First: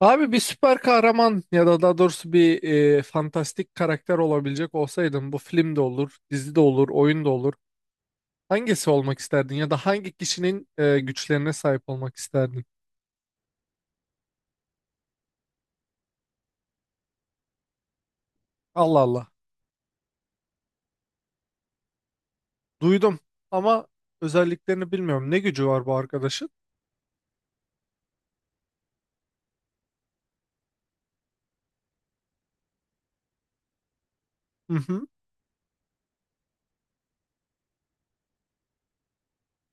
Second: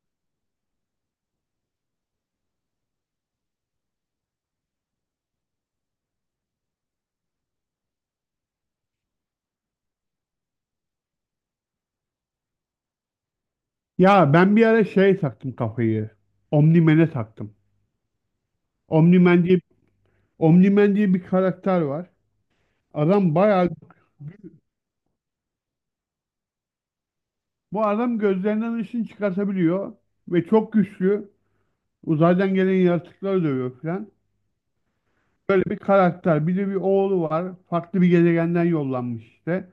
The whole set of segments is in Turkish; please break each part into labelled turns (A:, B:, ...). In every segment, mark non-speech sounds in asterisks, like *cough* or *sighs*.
A: Abi bir süper kahraman ya da daha doğrusu bir fantastik karakter olabilecek olsaydın bu film de olur, dizi de olur, oyun da olur. Hangisi olmak isterdin ya da hangi kişinin güçlerine sahip olmak isterdin?
B: Ya ben bir ara şey taktım kafayı. Omnimen'e taktım.
A: Allah Allah.
B: Omnimen diye, Omnimen diye bir karakter var.
A: Duydum
B: Adam bayağı
A: ama özelliklerini bilmiyorum. Ne gücü var bu arkadaşın?
B: bu adam gözlerinden ışın çıkartabiliyor ve çok güçlü. Uzaydan gelen yaratıkları dövüyor falan.
A: Hı hı.
B: Böyle bir karakter. Bir de bir oğlu var. Farklı bir gezegenden yollanmış işte.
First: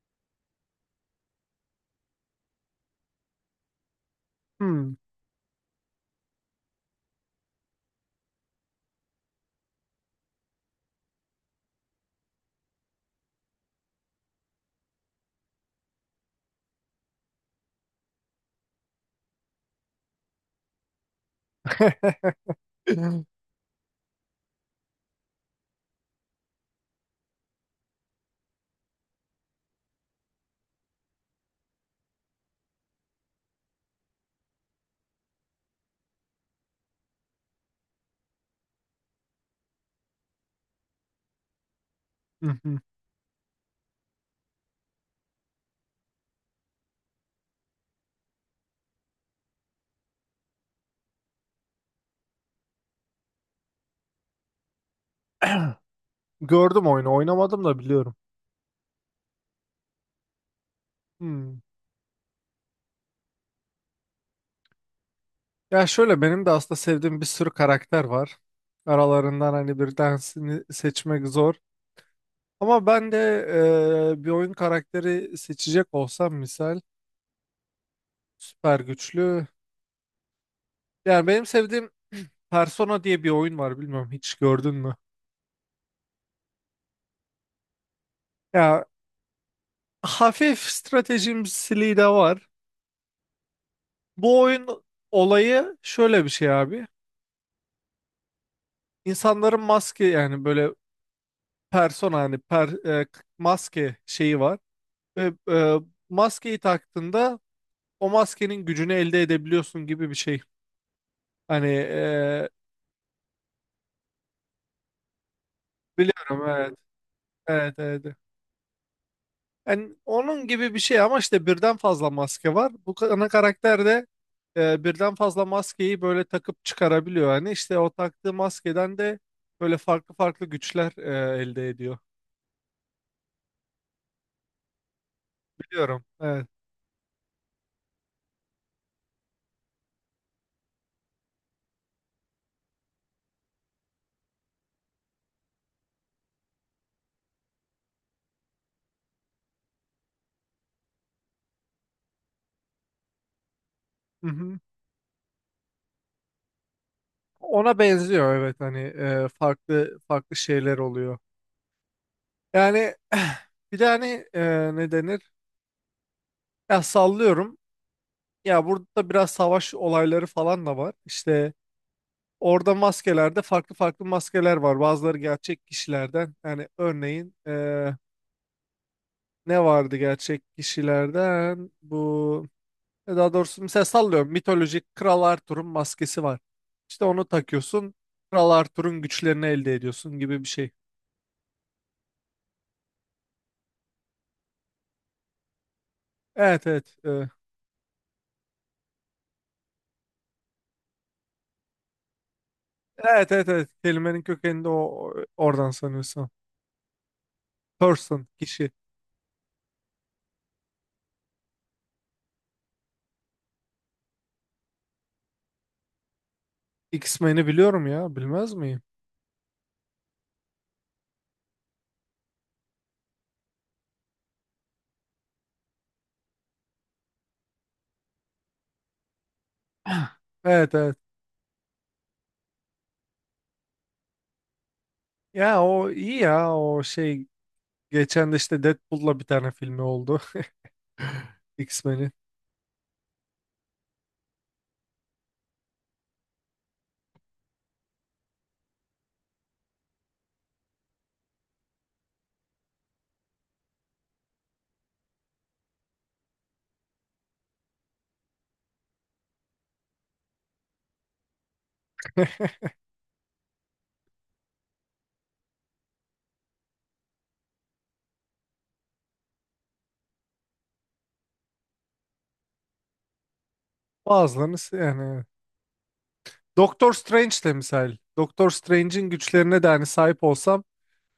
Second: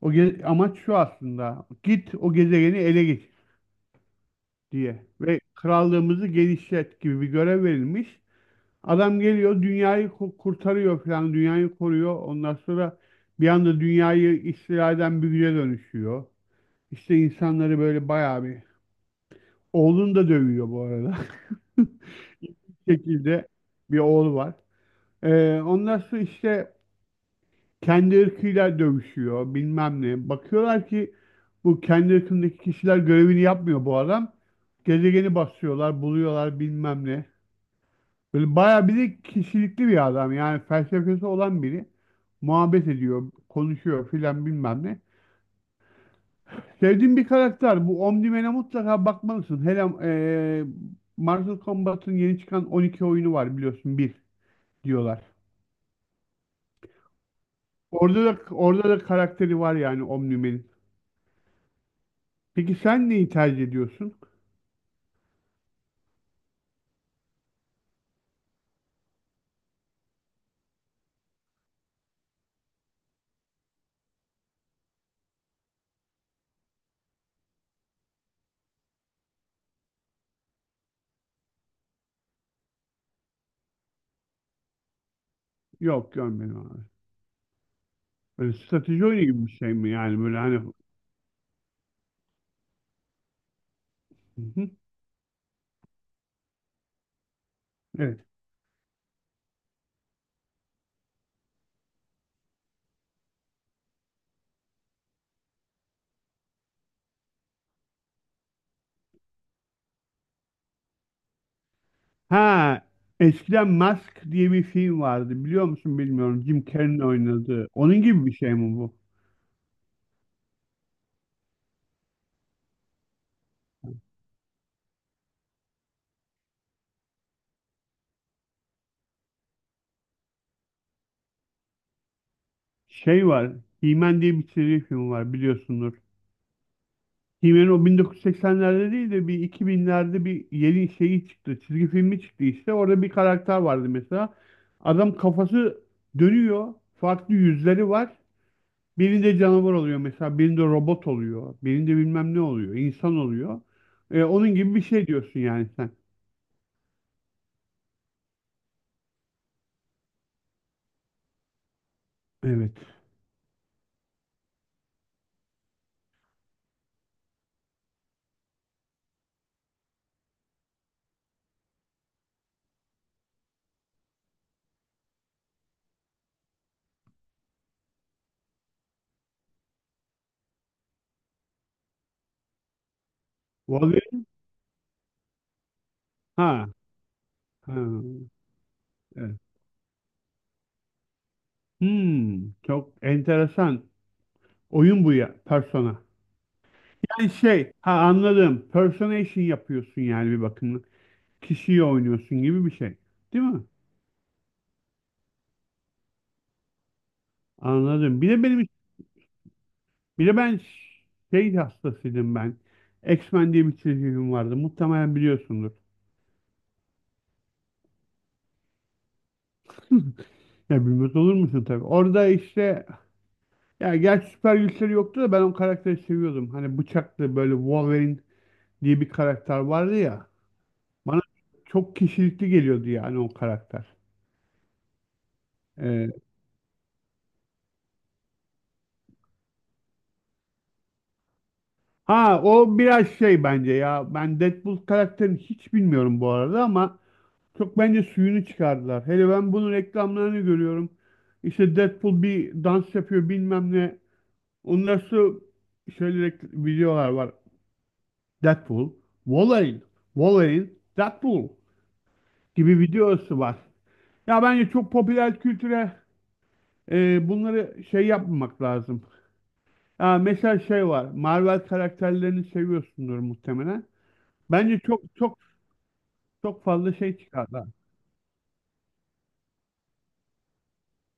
B: Amaç şu aslında. Git o gezegeni ele geçir
A: Hmm.
B: diye ve krallığımızı genişlet gibi bir görev verilmiş. Adam geliyor dünyayı kurtarıyor falan, dünyayı koruyor. Ondan sonra bir anda dünyayı istila eden bir güce dönüşüyor. İşte insanları böyle bayağı bir, oğlunu da dövüyor bu arada.
A: *laughs*
B: *laughs* şekilde bir oğlu var. Ondan sonra işte kendi ırkıyla dövüşüyor, bilmem ne. Bakıyorlar ki bu kendi ırkındaki kişiler, görevini yapmıyor bu adam. Gezegeni basıyorlar, buluyorlar, bilmem ne. Böyle bayağı bir de kişilikli bir adam. Yani felsefesi olan biri.
A: Hı hı.
B: Muhabbet ediyor, konuşuyor filan, bilmem ne. Sevdiğim bir karakter. Bu Omnimen'e mutlaka bakmalısın. Hele Mortal Kombat'ın yeni çıkan 12 oyunu var, biliyorsun. Bir diyorlar.
A: Gördüm oyunu, oynamadım da biliyorum.
B: Orada da karakteri var yani Omnimen'in.
A: Hmm.
B: Peki sen neyi tercih ediyorsun?
A: Ya şöyle benim de aslında sevdiğim bir sürü karakter var. Aralarından hani bir tanesini seçmek zor. Ama ben de bir oyun karakteri seçecek olsam misal süper güçlü. Yani benim sevdiğim Persona diye bir oyun var, bilmiyorum, hiç gördün mü?
B: Yok, görmedim abi. Böyle
A: Ya
B: strateji oyunu gibi bir şey mi yani, böyle
A: hafif
B: hani.
A: stratejimsiliği de var. Bu
B: Hı hı.
A: oyun olayı şöyle bir şey abi.
B: Evet.
A: İnsanların maske, yani böyle persona, hani maske şeyi var. Ve maskeyi taktığında o maskenin gücünü elde edebiliyorsun gibi bir şey. Hani
B: Ha, eskiden Mask diye bir film vardı. Biliyor musun, bilmiyorum.
A: biliyorum,
B: Jim
A: evet.
B: Carrey'in oynadığı.
A: Evet,
B: Onun
A: evet.
B: gibi bir şey mi bu?
A: Yani onun gibi bir şey ama işte birden fazla maske var. Ana karakter de birden fazla maskeyi böyle takıp çıkarabiliyor. Yani işte o taktığı maskeden de böyle farklı farklı güçler elde ediyor.
B: Şey var. He-Man diye bir çizgi film var, biliyorsundur.
A: Biliyorum. Evet.
B: He-Man o 1980'lerde değil de bir 2000'lerde bir yeni şeyi çıktı. Çizgi filmi çıktı işte. Orada bir karakter vardı mesela. Adam kafası dönüyor. Farklı yüzleri var. Birinde canavar oluyor mesela. Birinde robot oluyor. Birinde bilmem ne oluyor, insan oluyor.
A: Hı
B: Onun
A: hı.
B: gibi bir şey diyorsun yani sen.
A: Ona benziyor, evet, hani farklı farklı şeyler oluyor.
B: Evet.
A: Yani *clears throat* *sighs* bir de hani, ne denir? Ya sallıyorum. Ya burada biraz savaş olayları falan da var. İşte orada maskelerde farklı farklı maskeler var. Bazıları gerçek kişilerden. Yani örneğin ne vardı gerçek kişilerden? Bu daha doğrusu mesela
B: Vallahi
A: sallıyorum, mitolojik Kral Arthur'un maskesi var.
B: ha,
A: İşte onu
B: ha,
A: takıyorsun. Kral Arthur'un
B: evet.
A: güçlerini elde ediyorsun gibi bir şey.
B: Hmm, çok enteresan. Oyun bu ya, Persona.
A: Evet, evet.
B: Yani şey, ha, anladım. Personation yapıyorsun yani bir bakımda. Kişiyi oynuyorsun gibi bir şey.
A: Evet,
B: Değil
A: evet,
B: mi?
A: evet. Kelimenin kökeninde o oradan sanıyorsun.
B: Anladım.
A: Person,
B: Bir de benim,
A: kişi.
B: bir de ben şey hastasıydım ben. X-Men diye bir çizgi film vardı. Muhtemelen biliyorsundur.
A: X-Men'i biliyorum ya. Bilmez miyim?
B: *laughs* Ya bilmez olur musun tabii. Orada işte, ya gerçi süper güçleri yoktu da ben o karakteri seviyordum. Hani bıçaklı böyle Wolverine diye bir karakter vardı
A: *clears throat*
B: ya.
A: Evet, evet.
B: Bana çok kişilikli geliyordu yani o karakter.
A: Ya o
B: Ee,
A: iyi, ya o şey, geçen de işte Deadpool'la bir tane filmi oldu. *laughs* X-Men'in.
B: ha, o biraz şey bence ya. Ben Deadpool karakterini hiç bilmiyorum bu arada ama çok bence suyunu çıkardılar. Hele ben bunun reklamlarını görüyorum. İşte Deadpool bir dans yapıyor, bilmem ne. Ondan sonra şöyle videolar var. Deadpool, Wolverine, Wolverine, Deadpool gibi videosu var. Ya bence çok popüler kültüre bunları şey yapmamak lazım. Aa, mesela şey var. Marvel karakterlerini seviyorsundur muhtemelen.
A: Bazılarını
B: Bence çok
A: yani.
B: çok çok
A: Doctor
B: fazla şey
A: Strange de
B: çıkardı.
A: misal. Doctor Strange'in güçlerine de hani sahip olsam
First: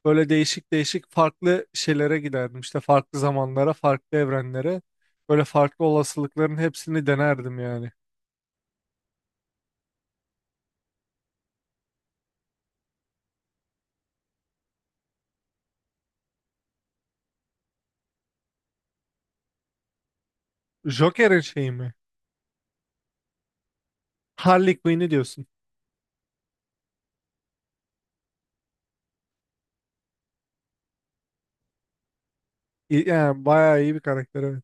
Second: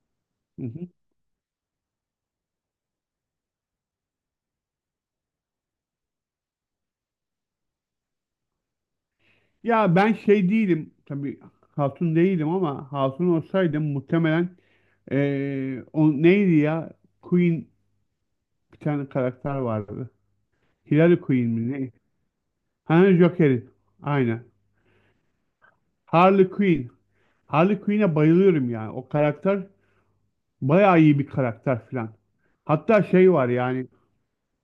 A: böyle
B: Hı
A: değişik
B: hı.
A: değişik farklı şeylere giderdim. İşte farklı zamanlara, farklı evrenlere. Böyle farklı olasılıkların hepsini denerdim yani.
B: Ya ben şey değilim. Tabii hatun değilim ama hatun olsaydım muhtemelen o neydi ya? Queen bir tane karakter vardı. Hillary
A: Joker'in
B: Queen
A: şeyi
B: mi ne?
A: mi?
B: Ha, Joker'in. Aynen.
A: Harley Quinn'i diyorsun.
B: Harley Quinn. Harley Quinn'e bayılıyorum yani. O karakter bayağı iyi bir karakter filan. Hatta şey
A: Yani
B: var
A: bayağı
B: yani
A: iyi bir karakter, evet.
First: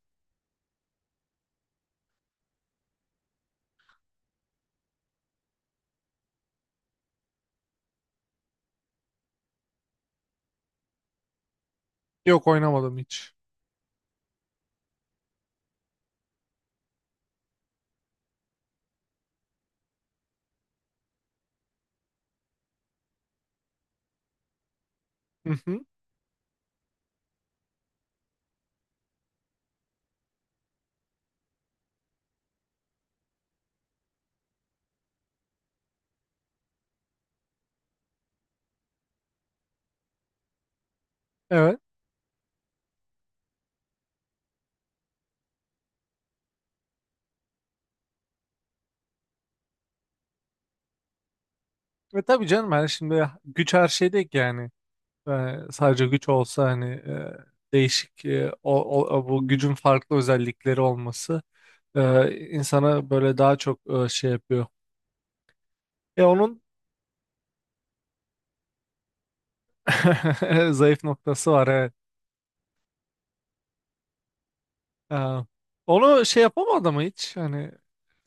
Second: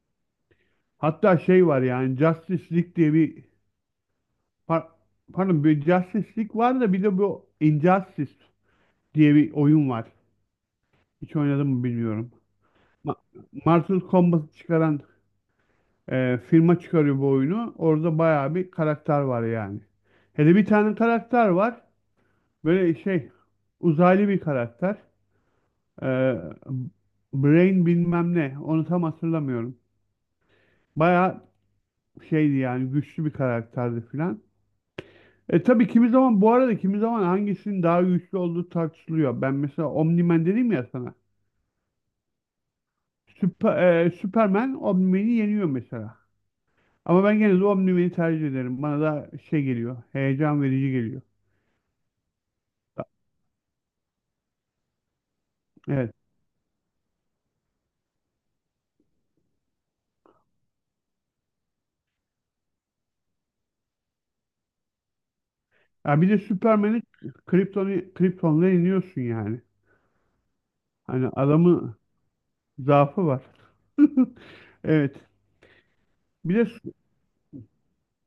B: Hatta şey var yani Justice League diye bir par- pardon, bir Justice League var da bir de bu Injustice diye bir oyun var. Hiç oynadım mı, bilmiyorum.
A: Yok, oynamadım
B: Ma
A: hiç.
B: Mortal Kombat'ı çıkaran firma çıkarıyor bu oyunu. Orada bayağı bir karakter var yani. Hele bir tane karakter var. Böyle şey, uzaylı bir karakter.
A: Hı hı.
B: E, Brain bilmem ne. Onu tam hatırlamıyorum. Bayağı şeydi yani, güçlü bir karakterdi filan. E tabii kimi zaman bu arada, kimi zaman hangisinin daha güçlü olduğu tartışılıyor. Ben mesela Omni-Man dedim ya sana.
A: Evet.
B: Süper, Superman Omni-Man'i yeniyor mesela. Ama ben gene de Omni-Man'i tercih ederim. Bana da şey geliyor. Heyecan verici geliyor.
A: Ve tabii canım, yani şimdi güç her şey değil ki yani. Sadece
B: Evet.
A: güç olsa hani, değişik, bu gücün farklı özellikleri olması insana böyle daha çok şey yapıyor.
B: Ya
A: E
B: bir de
A: onun
B: Superman'i Krypton'la yeniyorsun yani.
A: *laughs* zayıf
B: Hani
A: noktası var, evet.
B: adamın zaafı var. *laughs*
A: E,
B: Evet.
A: Onu şey
B: Bir de
A: yapamadı
B: Su-
A: mı hiç? Hani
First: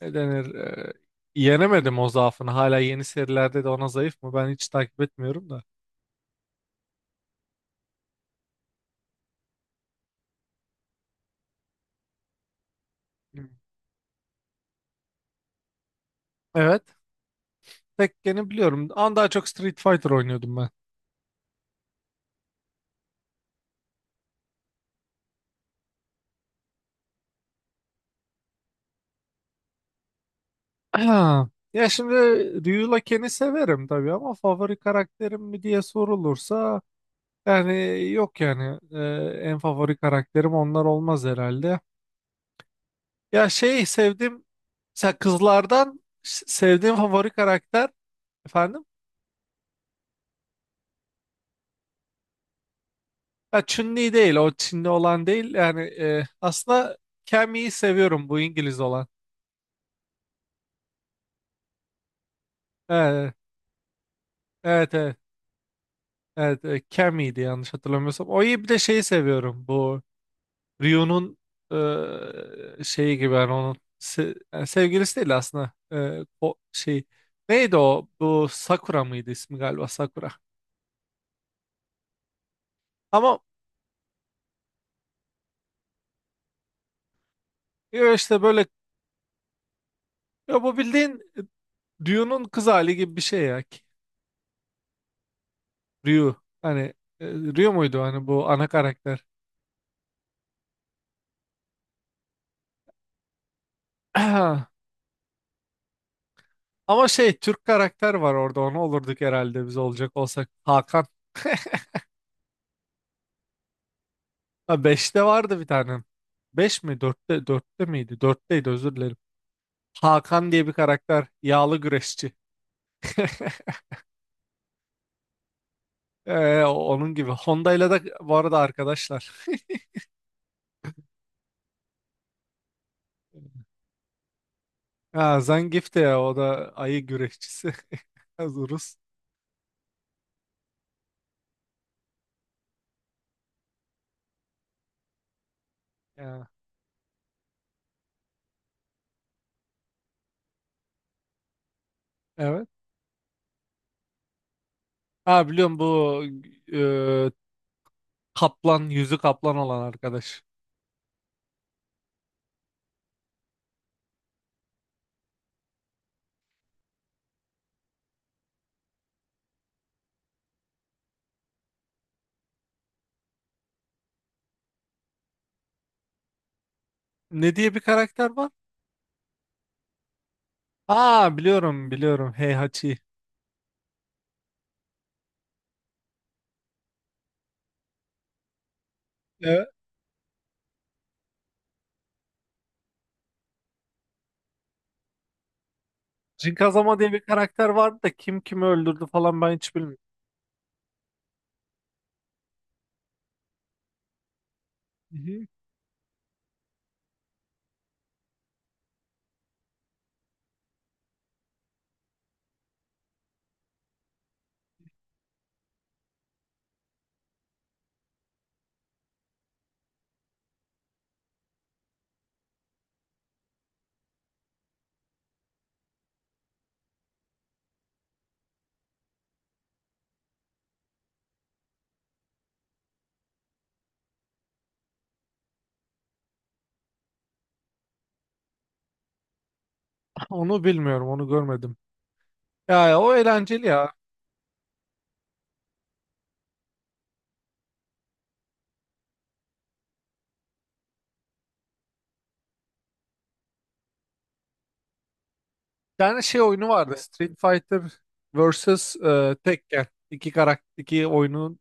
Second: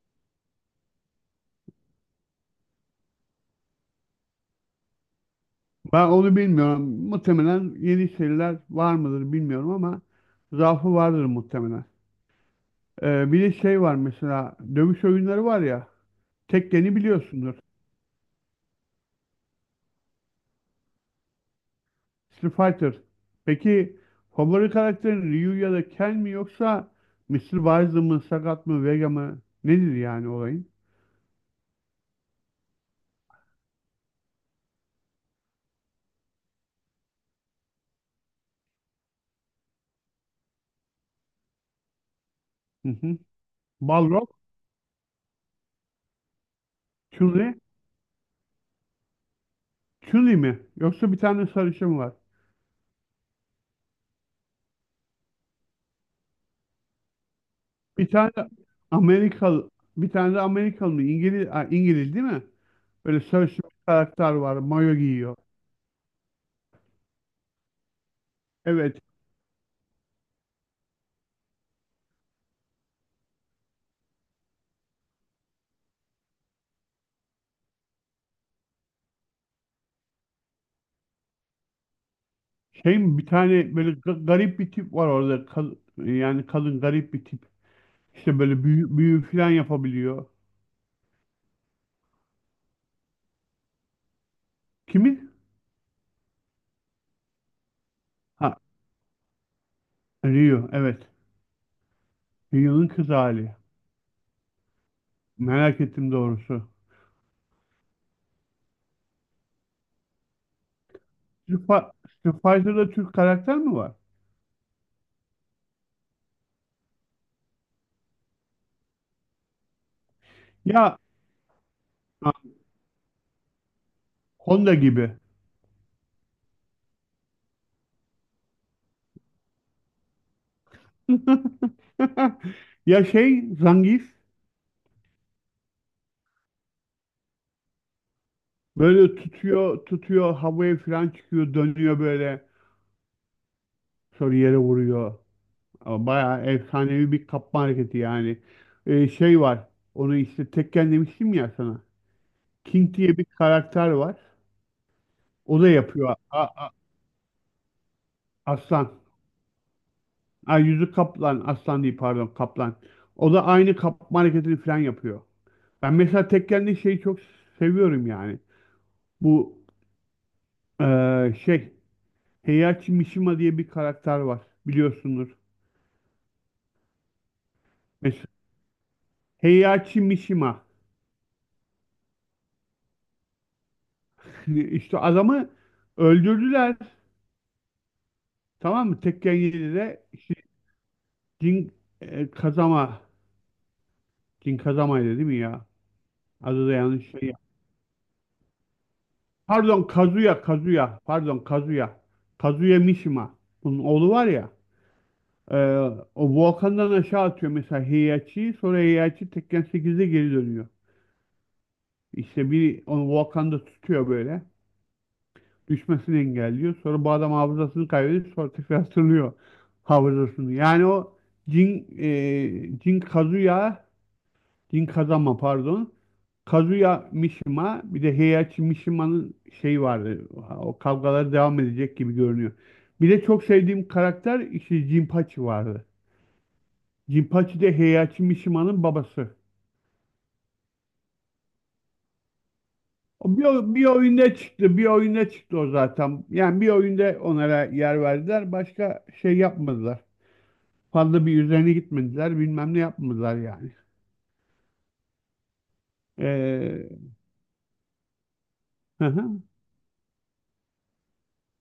A: ne denir? Yenemedim o zaafını. Hala yeni serilerde de ona zayıf mı? Ben hiç takip etmiyorum da.
B: Ben onu bilmiyorum. Muhtemelen yeni seriler var mıdır, bilmiyorum ama zaafı vardır muhtemelen. Bir
A: Hmm.
B: de şey var mesela, dövüş oyunları var ya.
A: Evet.
B: Tekken'i biliyorsundur.
A: Tekken'i biliyorum. Ama daha çok Street Fighter oynuyordum ben.
B: Street Fighter. Peki favori karakterin Ryu ya da Ken mi, yoksa Mister Bison mı, Sagat mı, Vega mı? Nedir yani olayın?
A: Ha, ya şimdi Ryu Laken'i severim tabii ama favori karakterim mi diye sorulursa, yani yok yani, en favori karakterim onlar olmaz herhalde.
B: Hı hı.
A: Ya şey,
B: Balrog,
A: sevdim mesela kızlardan sevdiğim favori
B: Chun-Li,
A: karakter, efendim,
B: Chun-Li mi? Yoksa bir tane sarışın var.
A: ya Chun-Li değil, o Çinli olan değil yani, aslında Cammy'yi
B: Bir
A: seviyorum,
B: tane
A: bu İngiliz olan.
B: Amerikalı, bir tane de Amerikalı mı? İngiliz, ha, İngiliz değil mi? Böyle
A: Evet,
B: sarışın bir karakter var,
A: evet,
B: mayo
A: evet,
B: giyiyor.
A: evet, Cammy'ydi yanlış hatırlamıyorsam. O iyi, bir de
B: Evet,
A: şeyi seviyorum bu. Ryu'nun şeyi gibi, yani onun yani sevgilisi değil aslında. O şey neydi o, bu Sakura mıydı ismi, galiba Sakura
B: şey mi, bir
A: ama
B: tane böyle garip bir tip var orada. Yani kadın, garip bir tip.
A: ya
B: İşte
A: işte
B: böyle
A: böyle,
B: büyü, büyü falan yapabiliyor.
A: ya bu bildiğin Ryu'nun kız hali gibi bir şey ya.
B: Kimi?
A: Ryu, hani, Ryu muydu hani bu
B: Ha,
A: ana karakter?
B: Rio. Evet. Rio'nun kız hali.
A: *clears throat*
B: Merak ettim doğrusu.
A: Ama şey, Türk karakter var orada, onu olurduk herhalde biz olacak olsak, Hakan. *laughs*
B: Street Fi- Street Fighter'da Türk karakter mi var?
A: Ha, 5'te vardı bir tane, 5 mi, dörtte, dörtte miydi, dörtteydi, özür dilerim, Hakan diye bir
B: Ya,
A: karakter. Yağlı güreşçi.
B: ha,
A: *laughs*
B: Honda gibi.
A: Onun gibi. Honda ile de bu arada arkadaşlar. *laughs*
B: *laughs* Ya şey, Zangief
A: Ha, Zangief de, ya o da ayı güreşçisi. *laughs* Az Rus.
B: böyle tutuyor, havaya falan çıkıyor, dönüyor böyle, sonra yere vuruyor. Ama bayağı
A: Ya,
B: efsanevi bir kapma hareketi yani. Şey var. Onu işte Tekken demiştim ya sana.
A: evet.
B: King diye bir karakter var.
A: Ha,
B: O da
A: biliyorum
B: yapıyor.
A: bu, e, kaplan,
B: Aslan.
A: yüzü kaplan olan arkadaş.
B: Ay, yüzü kaplan. Aslan değil, pardon, kaplan. O da aynı kapma hareketini falan yapıyor. Ben mesela Tekken'de şeyi çok seviyorum yani. Bu şey, Heihachi Mishima diye bir karakter var. Biliyorsundur.
A: Ne diye bir
B: Mesela
A: karakter var?
B: Heihachi Mishima.
A: Ha, biliyorum biliyorum. Heihachi.
B: *laughs* İşte adamı öldürdüler. Tamam mı? Tekken
A: Evet.
B: 7'de işte Jin, Kazama. Jin Kazama'ydı değil mi ya? Adı da
A: Jinkazama
B: yanlış
A: diye bir
B: şey.
A: karakter vardı da kim kimi öldürdü falan ben hiç
B: Pardon,
A: bilmiyorum.
B: Kazuya. Pardon Kazuya. Kazuya Mishima. Bunun oğlu var ya.
A: Hı hı.
B: e, O volkandan aşağı atıyor mesela Heihachi'yi. Sonra Heihachi Tekken 8'de geri dönüyor. İşte biri onu volkanda tutuyor böyle. Düşmesini engelliyor. Sonra bu adam hafızasını kaybediyor. Sonra tekrar hatırlıyor hafızasını. Jin Kazuya, Din Kazama pardon. Kazuya Mishima, bir de Heihachi Mishima'nın şeyi vardı. O kavgalar devam edecek gibi görünüyor. Bir de çok sevdiğim karakter işte Jinpachi vardı. Jinpachi de Heihachi Mishima'nın babası.
A: Onu bilmiyorum, onu görmedim. Ya ya, o
B: O
A: eğlenceli
B: bir, bir
A: ya.
B: oyunda çıktı. Bir oyunda çıktı o zaten. Yani bir oyunda onlara yer verdiler. Başka şey yapmadılar. Fazla bir üzerine gitmediler. Bilmem ne yapmadılar yani.
A: Bir tane şey oyunu
B: Ee,
A: vardı, Street Fighter vs
B: hı hı.
A: Tekken. İki karakter, iki oyunun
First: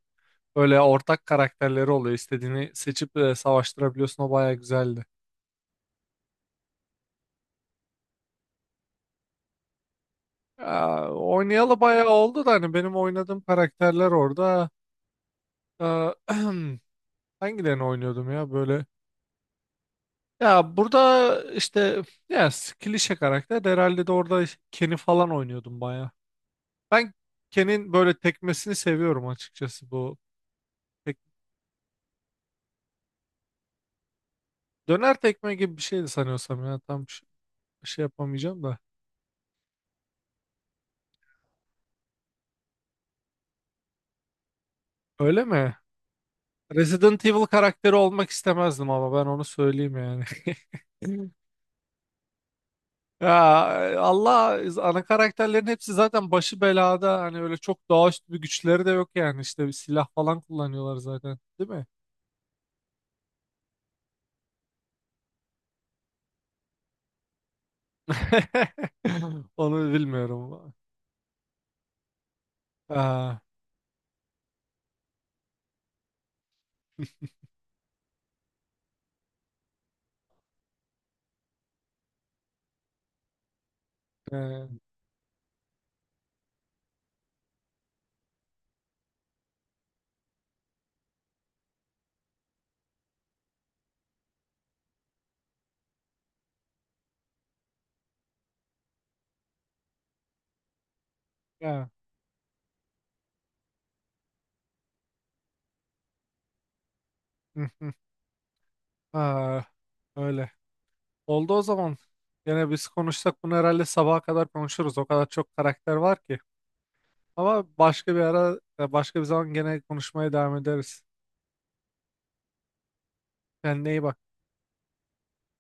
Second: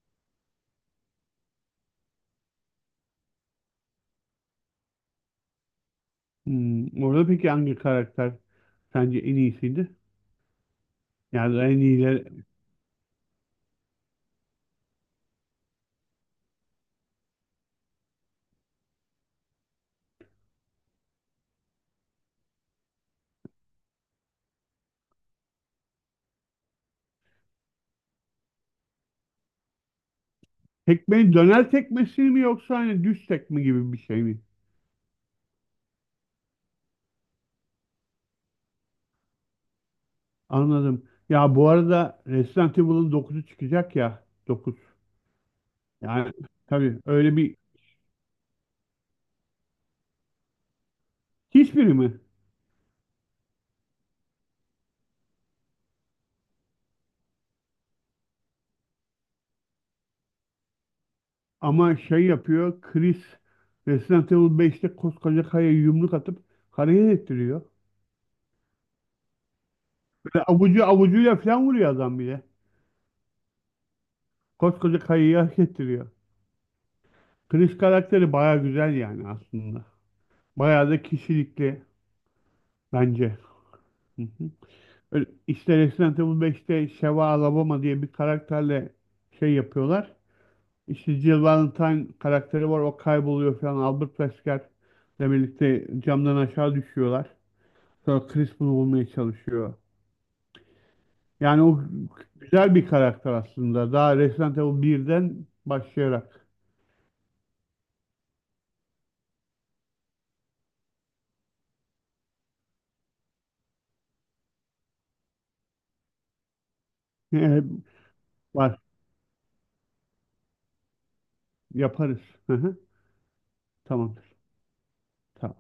A: böyle ortak karakterleri oluyor. İstediğini seçip savaştırabiliyorsun. O baya güzeldi.
B: Hmm, orada peki hangi karakter sence en iyisiydi?
A: Aa,
B: Yani en
A: oynayalı baya
B: iyileri.
A: oldu da hani benim oynadığım karakterler orada. Aa, *clears throat* hangilerini oynuyordum ya böyle? Ya burada işte, ya, klişe karakter de herhalde de orada Ken'i falan oynuyordum baya. Ben Ken'in böyle tekmesini seviyorum açıkçası bu.
B: Tekmeyi döner tekmesi mi, yoksa hani düz tekme gibi bir şey mi?
A: Döner tekme gibi bir şeydi sanıyorsam ya. Şey yapamayacağım da.
B: Anladım. Ya bu arada Resident Evil'ın 9'u çıkacak ya. Dokuz.
A: Öyle mi?
B: Yani tabii
A: Resident
B: öyle
A: Evil
B: bir,
A: karakteri olmak istemezdim ama, ben onu söyleyeyim yani. *laughs*
B: hiçbiri mi?
A: Ya Allah, ana karakterlerin hepsi zaten başı belada. Hani öyle çok doğaüstü bir güçleri de yok yani. İşte bir silah falan kullanıyorlar zaten. Değil mi?
B: Ama şey yapıyor Chris, Resident Evil 5'te koskoca kayaya yumruk atıp hareket ettiriyor.
A: *laughs* Onu
B: Böyle
A: bilmiyorum.
B: avucu avucuyla falan vuruyor adam bile.
A: Aa,
B: Koskoca kayayı hareket ettiriyor. Chris karakteri baya güzel yani aslında. Bayağı da kişilikli bence. Hı hı.
A: e,
B: Öyle İşte Resident Evil 5'te Sheva Alabama diye bir karakterle şey yapıyorlar. İşte Jill Valentine karakteri var, o kayboluyor falan. Albert Wesker ile birlikte camdan aşağı düşüyorlar. Sonra Chris bunu bulmaya çalışıyor. Yani o
A: ya.
B: güzel bir karakter aslında. Daha Resident Evil 1'den başlayarak
A: *laughs* Aa, öyle. Oldu o zaman. Yine biz konuşsak bunu herhalde sabaha kadar konuşuruz. O kadar çok karakter var ki. Ama başka bir
B: *laughs*
A: ara,
B: var,
A: başka bir zaman gene konuşmaya devam ederiz.
B: yaparız. Hı hı,
A: Kendine iyi bak.
B: tamamdır. Tamam.